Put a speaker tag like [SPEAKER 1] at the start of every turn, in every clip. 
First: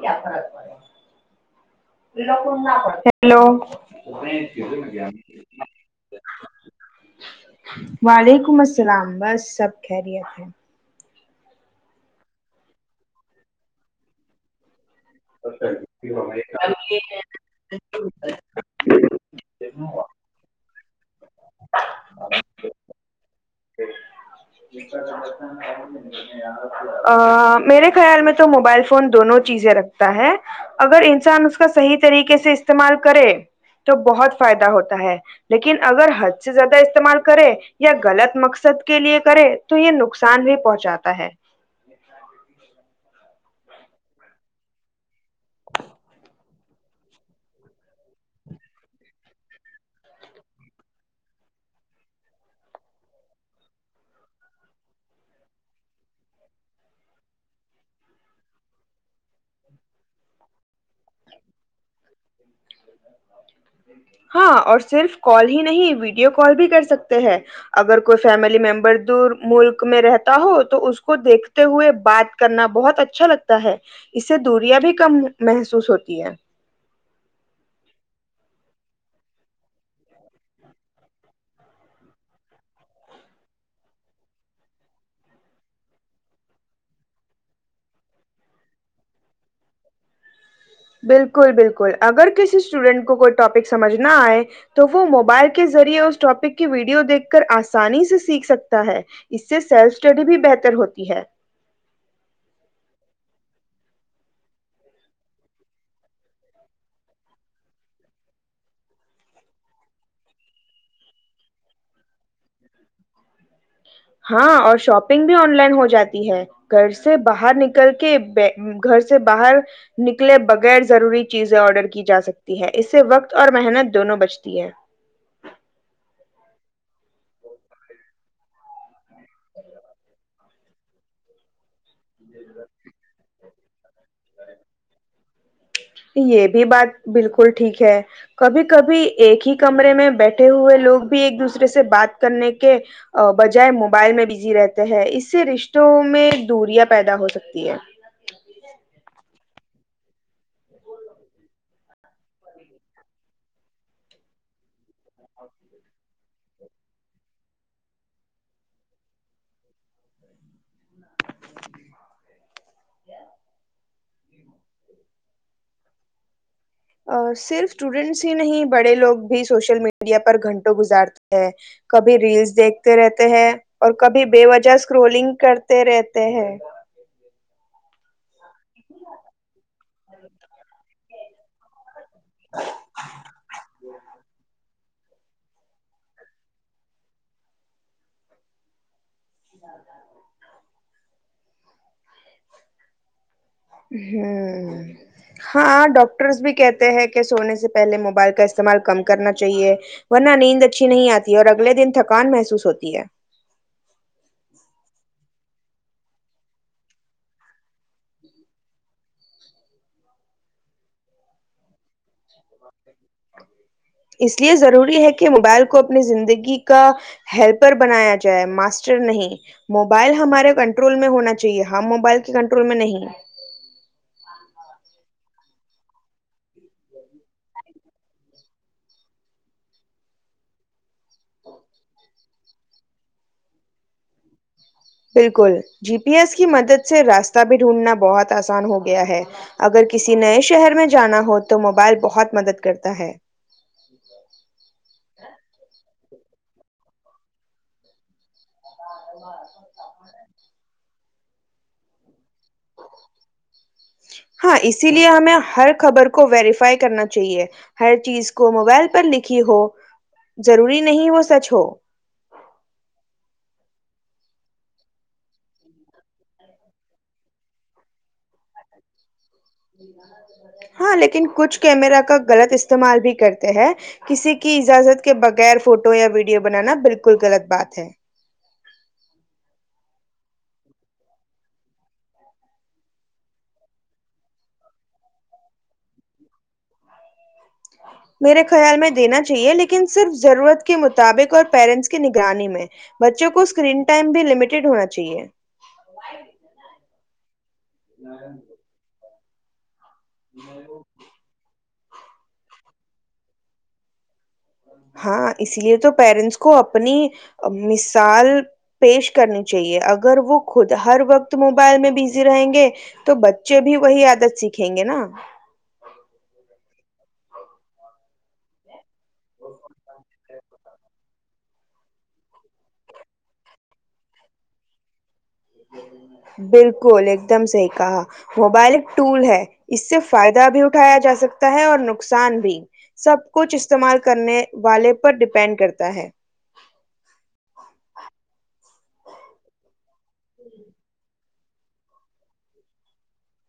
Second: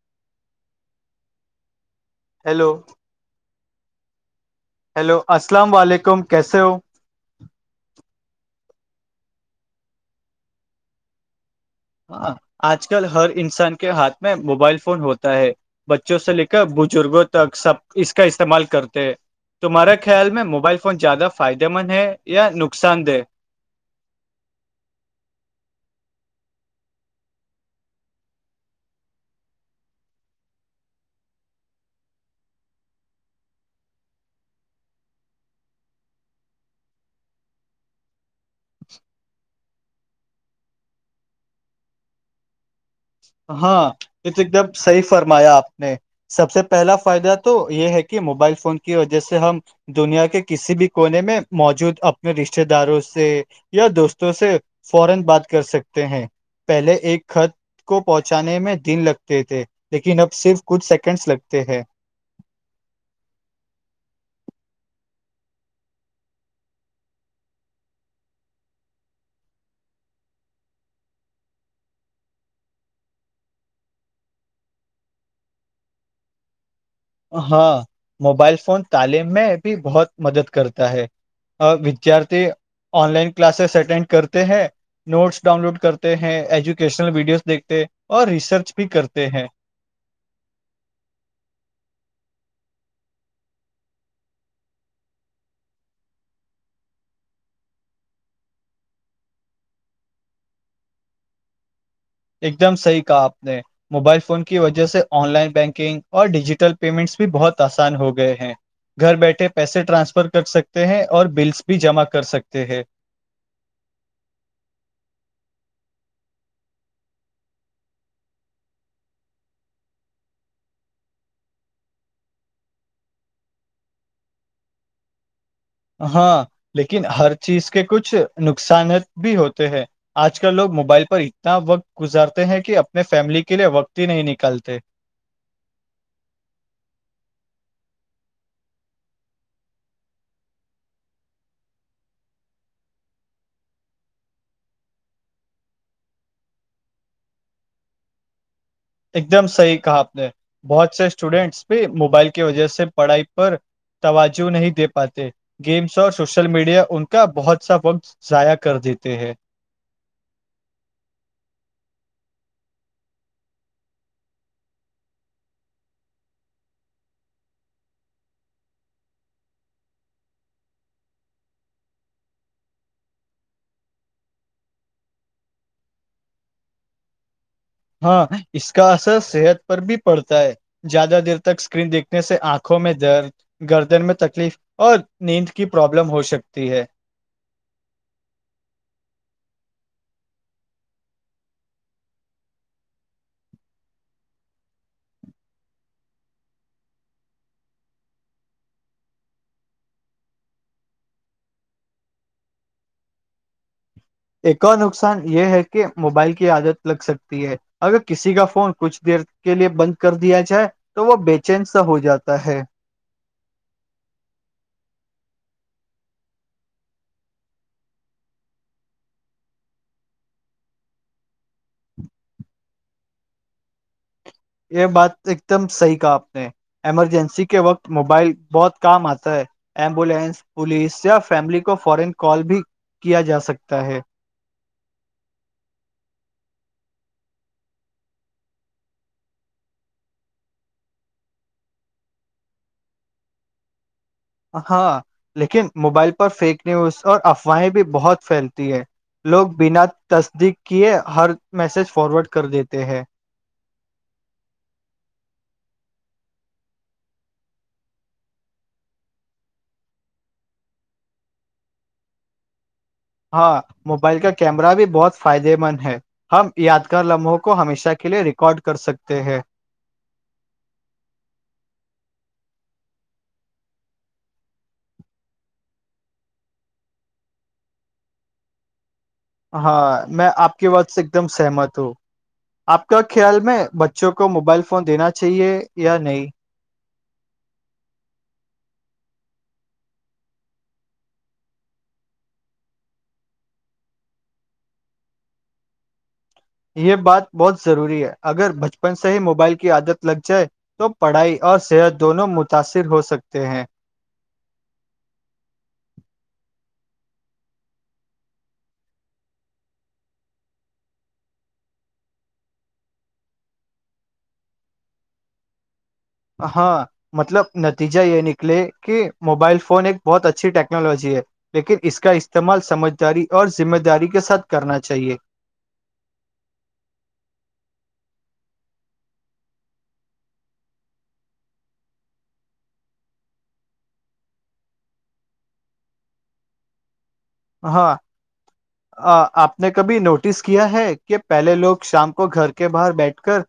[SPEAKER 1] کیا فرق پڑے لوگ
[SPEAKER 2] ہیلو
[SPEAKER 1] نہ پڑتے ہیلو [inaudible]
[SPEAKER 2] ہیلو السلام علیکم کیسے ہو
[SPEAKER 1] وعلیکم السلام بس سب خیریت ہے
[SPEAKER 2] ہاں آج کل ہر انسان کے ہاتھ میں موبائل فون ہوتا ہوتا ہے بچوں سے لے کر بزرگوں تک سب اس کا استعمال کرتے ہیں تمہارے خیال میں موبائل فون زیادہ فائدے مند ہے یا نقصان دہ
[SPEAKER 1] [inaudible] میرے خیال میں تو موبائل فون دونوں چیزیں رکھتا ہے اگر انسان اس کا صحیح طریقے سے استعمال کرے تو بہت فائدہ ہوتا ہے لیکن اگر حد سے زیادہ استعمال کرے یا غلط مقصد مقصد کے لیے کرے تو یہ نقصان بھی پہنچاتا ہے
[SPEAKER 2] ہاں یہ تو ایک دم صحیح فرمایا آپ نے سب سے پہلا فائدہ تو یہ ہے کہ موبائل فون کی وجہ سے ہم دنیا کے کسی بھی کونے میں موجود اپنے رشتتے داروں سے یا دوستوں سے فورن بات کر سکتے ہیں پہلے ایک خط کو پہنچانے میں دن لگتے تھے لیکن اب صرف کچھ سیکنڈس لگتے ہیں [inaudible]
[SPEAKER 1] ہاں اور صرف کال ہی نہیں ویڈیو کال بھی کر سکتے ہیں اگر کوئی فیملی ممبر دور ملک میں رہتا ہو تو اس کو دیکھتے ہوئے بات کرنا بہت اچھا لگتا ہے اس سے دوریاں بھی کم محسوس ہوتی ہے
[SPEAKER 2] ہاں موبائل فون تعلیم میں بھی بہت مدد کرتا ہے ودیارتھی آن لائن کلاسز اٹینڈ کرتے ہیں نوٹس ڈاؤن لوڈ کرتے ہیں ایجوکیشنل ویڈیوز دیکھتے اور ریسرچ بھی کرتے ہیں
[SPEAKER 1] بالکل بالکل اگر کسی اسٹوڈینٹ کو کوئی ٹاپک سمجھ نہ آئے تو وہ موبائل کے ذریعے اس ٹاپک کی ویڈیو دیکھ کر آسانی سے سیکھ سکتا ہے اس سے سیلف اسٹڈی بھی بہتر ہوتی ہے
[SPEAKER 2] ایک دم صحیح کہا آپ نے موبائل فون کی وجہ سے آن لائن بینکنگ اور ڈیجیٹل پیمنٹس بھی بہت آسان ہو گئے ہیں گھر بیٹھے پیسے ٹرانسفر کر سکتے ہیں اور بلس بھی جمع کر سکتے ہیں
[SPEAKER 1] ہاں اور شاپنگ بھی آن لائن ہو جاتی ہے گھر سے باہر نکل کے گھر سے باہر نکلے بغیر ضروری چیزیں آرڈر کی جا سکتی ہے اس سے وقت اور محنت دونوں بچ [inaudible]
[SPEAKER 2] ہاں لیکن ہر چیز کے کچھ نقصانات بھی ہوتے ہیں آج آج کل لوگ موبائل پر اتنا وقت گزارتے ہیں کہ اپنے فیملی کے لیے وقت ہی نہیں نکالتے
[SPEAKER 1] یہ بھی بات بالکل ٹھیک ہے کبھی کبھی ایک ہی کمرے میں بیٹھے ہوئے لوگ بھی ایک دوسرے سے بات کرنے کے بجائے موبائل میں بزی رہتے ہیں اس سے رشتوں میں دوریاں پیدا ہو سکتی ہے
[SPEAKER 2] ایک دم صحیح کہا آپ نے بہت سے اسٹوڈینٹس بھی موبائل کی وجہ سے پڑھائی پر توجو نہیں د پاتے گیمس اور سوشل میڈیا ان کا بہت سا وقت ضائع کر دیتے ہیں
[SPEAKER 1] صرف اسٹوڈینٹس ہی نہیں بڑے لوگ بھی سوشل میڈیا پر گھنٹوں گزارتے ہیں کبھی ریلس دیکھتے رہتے ہیں اور کبھی بے وجہ اسکرولنگ کرتے رہتے ہیں
[SPEAKER 2] ہاں اس کا اثر صحت پر بھی پڑتا ہے زیادہ دیر تک اسکرین دیکھ نے سے آنکھوں میں درد گردن میں تکلیف اور نیند کی پرابلم ہو سکتی ہے
[SPEAKER 1] ج ہاں ہاں ڈاکٹرس بھی کہتے ہیں کہ سونے سے پہلے موبائل کا استعمال کم کرنا چاہیے ورنہ نیند اچھی نہیں آتی ہے اور اگلے دن تھکان محسوس ہوتی ہے
[SPEAKER 2] ایک اور نقصان یہ ہے کہ موبائل کی عادت لگ سکتی ہے اگر کسی کا فون کچھ دیر کے لیے بند کر دیا جائے تو وہ بے چین سا ہو جاتا ہے
[SPEAKER 1] اس لیے ضروری ہے کہ موبائل کو اپنی زندگی کا ہیلپر بنایا جائے ماسٹر نہیں موبائل ہمارے کنٹرول میں ہونا چاہیے ہم موبائل کے کنٹرول میں نہیں
[SPEAKER 2] یہ بات ایک دم صحیح کہا آپ نے ایمرجنسی کے وقت موبائل بہت کام آتا ہے ایمبولینس پولیس یا فیملی کو فورن کال بھی کیا جا سکتا ہے
[SPEAKER 1] بالکل جی پی ایس کی مدد سے راستہ بھی ڈھونڈنا بہت آسان ہو گیا ہے اگر کسی نئے شہر میں جانا ہو تو موبائل بہت مدد کرتا ہے جی
[SPEAKER 2] ہاں لیکن موبائل پر فیک نیوز اور افواہیں بھی بہت پھیلتی ہے لوگ بنا تصدیق کیے ہر میسج فارورڈ کر دیتے ہیں
[SPEAKER 1] ہاں اسی لیے ہمیں ہر خبر کو ویریفائی کرنا چاہیے ہر چیز کو موبائل پر لکھی ہو ضروری نہیں وہ سچ ہو
[SPEAKER 2] ہاں موبائل کا کیمرہ بھی بہت فائدے مند ہے ہم یادگار لمحوں کو ہمیشہ کے لیے ریکارڈ کر سکتے ہیں
[SPEAKER 1] ہاں لیکن کچھ کیمرا کا غلط استعمال بھی کرتے ہیں کسی کی اجازت کے بغیر فوٹو یا ویڈیو بنانا بالکل غلط بات ہے
[SPEAKER 2] ہاں میں آپ کی وات سے ایک دم سہمت ہوں آپ کا خیال میں بچوں کو موبائل فون دینا چاہیے یا نہیں [inaudible]
[SPEAKER 1] میرے خیال میں دینا چاہیے لیکن صرف ضرورت کے مطابق اور پیرنٹس کی نگرانی میں بچوں کو اسکرین ٹائم بھی لمیٹیڈ ہونا چاہیے
[SPEAKER 2] یہ بات بہت ضروری ہے اگر بچپن سے ہی موبائل کی عادت لگ جائے تو پڑھائی اور صحت دونوں متاثر ہو سکتے ہیں
[SPEAKER 1] ہاں اس لیے تو پیرنٹس کو اپنی مثال پیش کرنی چاہیے اگر وہ خود ہر وقت موبائل میں بزی رہیں گے تو بچے بھی وہی عادت سیکھیں گے نا
[SPEAKER 2] ہاں مطلب نتیجہ یہ نکلے کہ موبائل فون ایک بہت اچھی ٹیکنالوجی ہے لیکن اس کا استعمال سمجھداری اور ذمہ داری کے ساتھ کرنا چاہیئے
[SPEAKER 1] بالکل ایک دم صحیح کہا موبائلک ٹول ہے اس سے فائدہ بھی اٹھایا جا سکتا ہے اور نقصان بھی سب کچھ استعمال کرنے والے پر ڈیپینڈ کرتا ہے
[SPEAKER 2] ہاں آپ نے کبھی نوٹس کیا ہے کہ پہلے لوگ شام کو گھر کے باہر بیٹھ کر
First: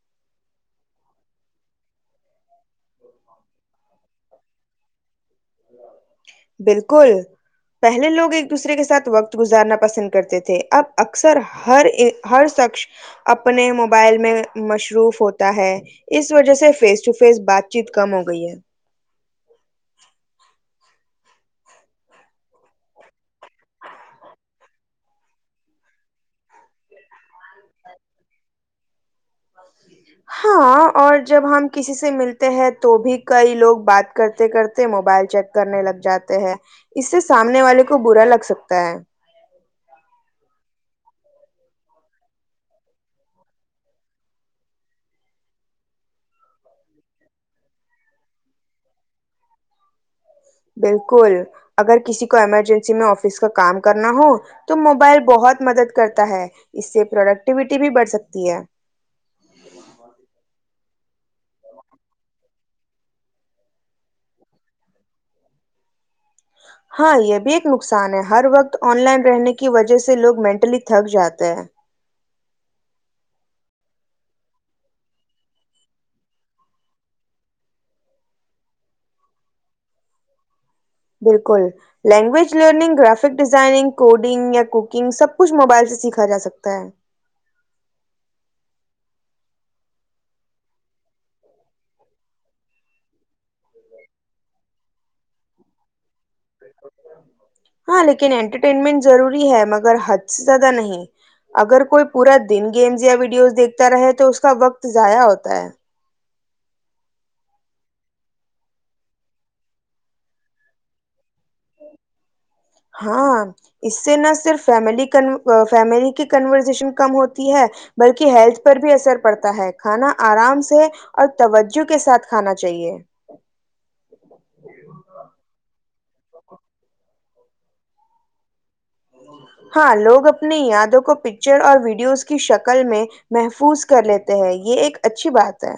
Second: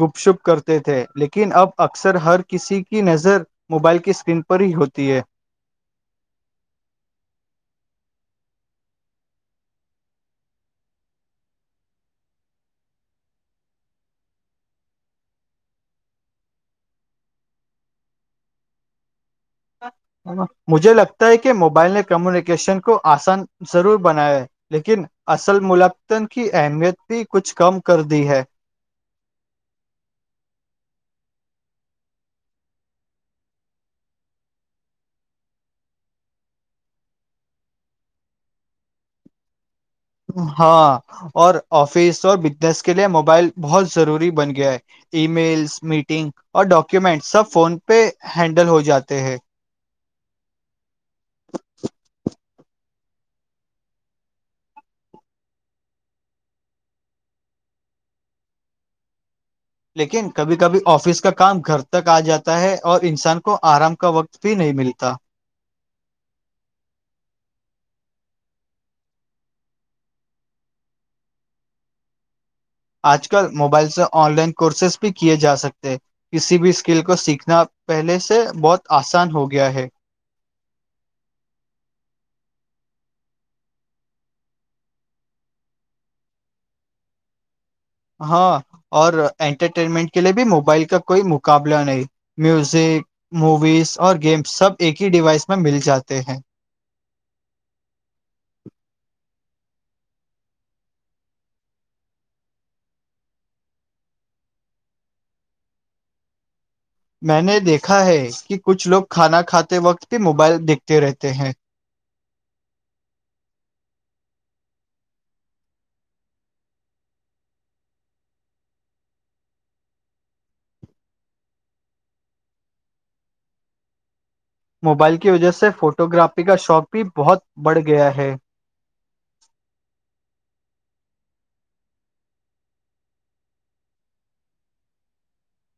[SPEAKER 2] گپ شپ کرتے تھے لیکن اب اکثر ہر کسی کی نظر موبائل کی اسکرین پر ہی ہوتی ہے
[SPEAKER 1] بالکل پہلے لوگ ایک دوسرے کے ساتھ وقت گزارنا پسند کرتے تھے اب اکثر ہر ہر شخص اپنے موبائل میں مصروف ہوتا ہے اس وجہ سے فیس ٹو فیس بات چیت کم ہو گئی ہے
[SPEAKER 2] مجھے لگتا ہے کہ موبائل نے کمیونیکیشن کو آسان ضرور بناائے لیکن اصل ملطن کی اہمیت بھی کچھ کم کر دی ہے
[SPEAKER 1] ہاں اور جب ہم کسی سے ملتے ہیں تو بھی کئی لوگ بات کرتے کرتے موبائل چیک کرنے لگ جاتے ہیں اس سے سامنے والے کو برا لگ سکتا ہے
[SPEAKER 2] ہاں اور آفس اور بزنس کے لیے موبائل بہت ضروری بن گیا ہے ای میلس میٹنگ اور ڈاکومینٹ سب فون پہ ہینڈل ہو جاتے ہیں
[SPEAKER 1] بالکل اگر کسی کو ایمرجنسی میں آفس کا کام کرنا ہو تو موبائل بہت مدد کرتا ہے اس سے پروڈکٹیوٹی بھی بڑھ سکتی ہے
[SPEAKER 2] لیکن کبھی کبھی آفس کا کام گھر تک آ جاتا ہے اور انسان کو آرام کا وقت بھی نہیں ملتا
[SPEAKER 1] ہاں یہ بھی ایک نقصان ہے ہر وقت آن لائن رہنے کی وجہ سے لوگ مینٹلی تھک جاتے ہیں
[SPEAKER 2] آج کل موبائل سے آن لائن کورسز بھی کیے جا سکتے کسی بھی اسکل کو سیکھنا پہلے سے بہت آسان ہو گیا ہے
[SPEAKER 1] بالکل language learning graphic designing coding یا کوکنگ سب کچھ موبائل سے سیکھا جا سکتا ہے
[SPEAKER 2] ہاں اور انٹرٹینمنٹ کے لیے بھی موبائل کا کوئی مقابلہ نہیں میوزک موویز اور گیمس سب ایک ہی ڈیوائس میں مل جاتے ہیں
[SPEAKER 1] ہاں لیکن انٹرٹینمنٹ ضروری ہے مگر حد سے زیادہ نہیں اگر کوئی پورا دن گیمز یا ویڈیوز دیکھتا رہے تو اس کا وقت ضائع ہوتا ہے
[SPEAKER 2] میں نے دیکھا ہے کہ کچھ لوگ کھانا کھاتے وقت بھی موبائل دیکھتے رہتے ہیں
[SPEAKER 1] ہاں اس سے نہ صرف فیملی فیملی کی کنورزیشن کم ہوتی ہے بلکہ ہیلتھ پر بھی اثر پڑتا ہے کھانا آرام سے اور توجہ کے ساتھ کھانا چاہیے
[SPEAKER 2] موبائل کی وجہ سے فوٹو گرافی کا شوق بھی بہت بڑھ گیا ہے
[SPEAKER 1] ہاں لوگ اپنی یادوں کو پکچر اور ویڈیوز کی شکل میں محفوظ کر لیتے ہیں یہ ایک اچھی بات ہے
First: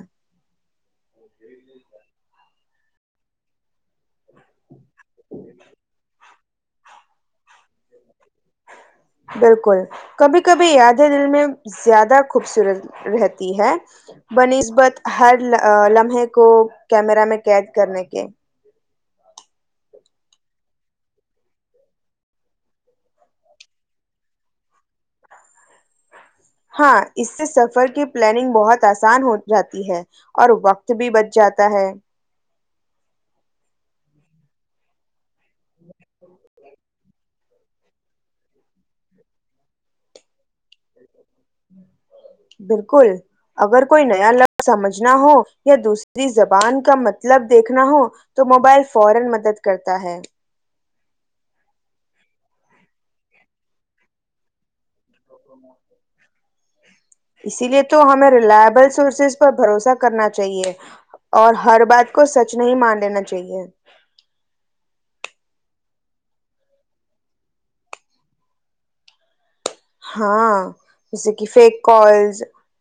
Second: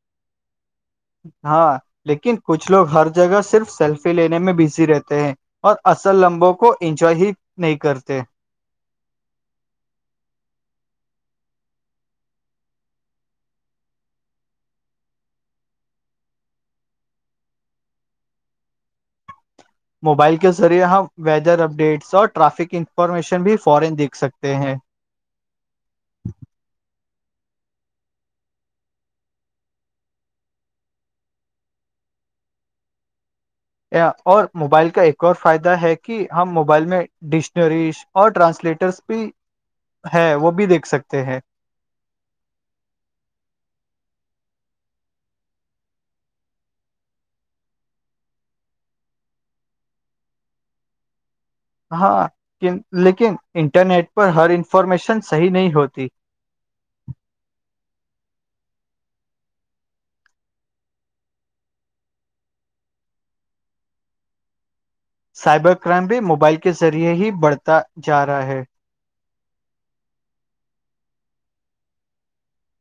[SPEAKER 2] ہاں لیکن کچھ لوگ ہر جگہ صرف سیلفی لینے میں بزی رہتے ہیں اور اصل لمبوں کو انجوائے ہی نہیں کرتے
[SPEAKER 1] بالکل کبھی کبھی یادیں دل میں زیادہ خوبصورت رہتی ہے ب نسبت ہر لمحے کو کیمرا میں قید کرنے کے
[SPEAKER 2] موبائل کے ذریعے ہم ویدر اپڈیٹس اور ٹرافک انفارمیشن بھی فورین دیکھ سکتے ہیں
[SPEAKER 1] ہاں اس سے سفر کی پلاننگ بہت آسان ہو جاتی ہے اور وقت بھی بچ جاتا ہے
[SPEAKER 2] اور موبائل کا ایک اور فائدہ ہے کہ ہم موبائل میں ڈکشنریز اور ٹرانسلیٹرس بھی ہے وہ بھی دیکھ سکتے ہیں
[SPEAKER 1] بالکل اگر کوئی نیا لفظ سمجھنا ہو یا دوسری زبان کا مطلب دیکھنا ہو تو موبائل فورا مدد کرتا ہے
[SPEAKER 2] ہاں لیکن انٹرنیٹ پر ہر انفارمیشن صحیح نہیں ہوتی
[SPEAKER 1] اسی لیے تو ہمیں ریلائبل سورسز پر بھروسہ کرنا چاہیے اور ہر بات کو سچ نہیں مان لینا چاہیے
[SPEAKER 2] سائبر کرائم بھی موبائل کے ذریعے ہی بڑھتا جا رہا ہے
[SPEAKER 1] ہاں جیسے کہ فیک کالز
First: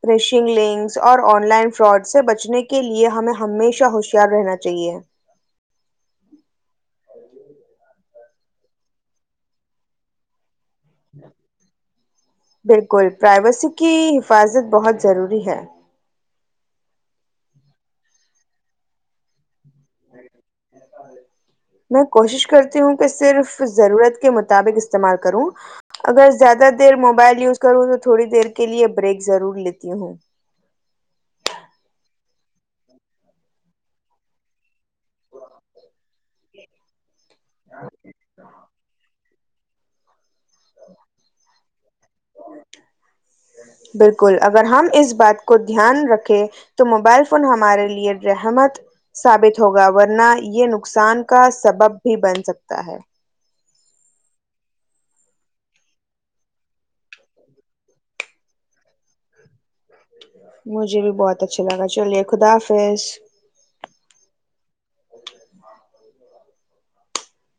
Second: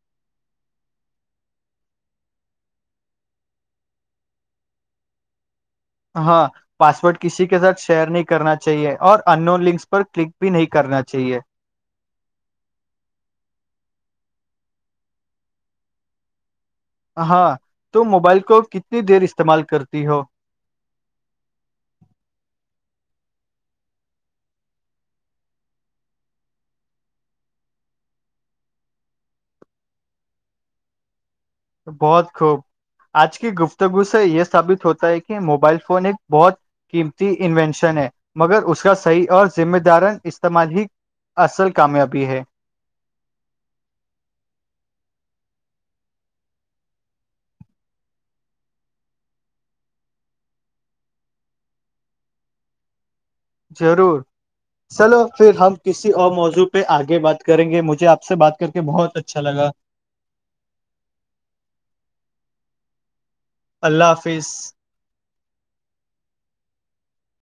[SPEAKER 1] فشنگ لنکس اور آن لائن فراڈ سے بچنے کے لیے ہمیں ہمیشہ ہوشیار رہنا چاہیے
[SPEAKER 2] ہاں پاسورڈ کسی کے ساتھ شیئر نہیں کرنا چاہیے اور ان لنکس پر کلک بھی نہیں کرنا چاہ
[SPEAKER 1] بالکل پرائیویسی کی حفاظت بہت ضروری ہے
[SPEAKER 2] ہاں تم موبائل کو کتنی دیر استعمال کرتی ہو غوو [unintelligible]
[SPEAKER 1] میں کوشش کرتی ہوں کہ صرف ضرورت کے مطابق استعمال کروں اگر زیادہ دیر موبائل یوز کروں تو تھوڑی دیر کے لیے بریک ضرور لیتی ہوں
[SPEAKER 2] بہت خوب آج کی گفتگو سے یہ ثابت ہوتا ہے کہ موبائل فون ایک بہت قیمتی انوینشن ہے مگر اس کا صحیح اور ذمہ دار اس سمجی اصل کامیابی ہے
[SPEAKER 1] بالکل اگر ہم اس بات کو دھیان رکھیں تو موبائل فون ہمارے لیے رحمت ثابت ہوگا ورنہ یہ نقصان کا سبب بھی بن سکتا ہے
[SPEAKER 2] ضرور چلو پھر ہم کسی اور موضوع پہ آگے بات کریں گے مجھے آپ سے بات کر کے بہت اچھا لگا
[SPEAKER 1] مجھے بھی بہت اچھا لگا چلیے خدافظ
[SPEAKER 2] اللہ حافظ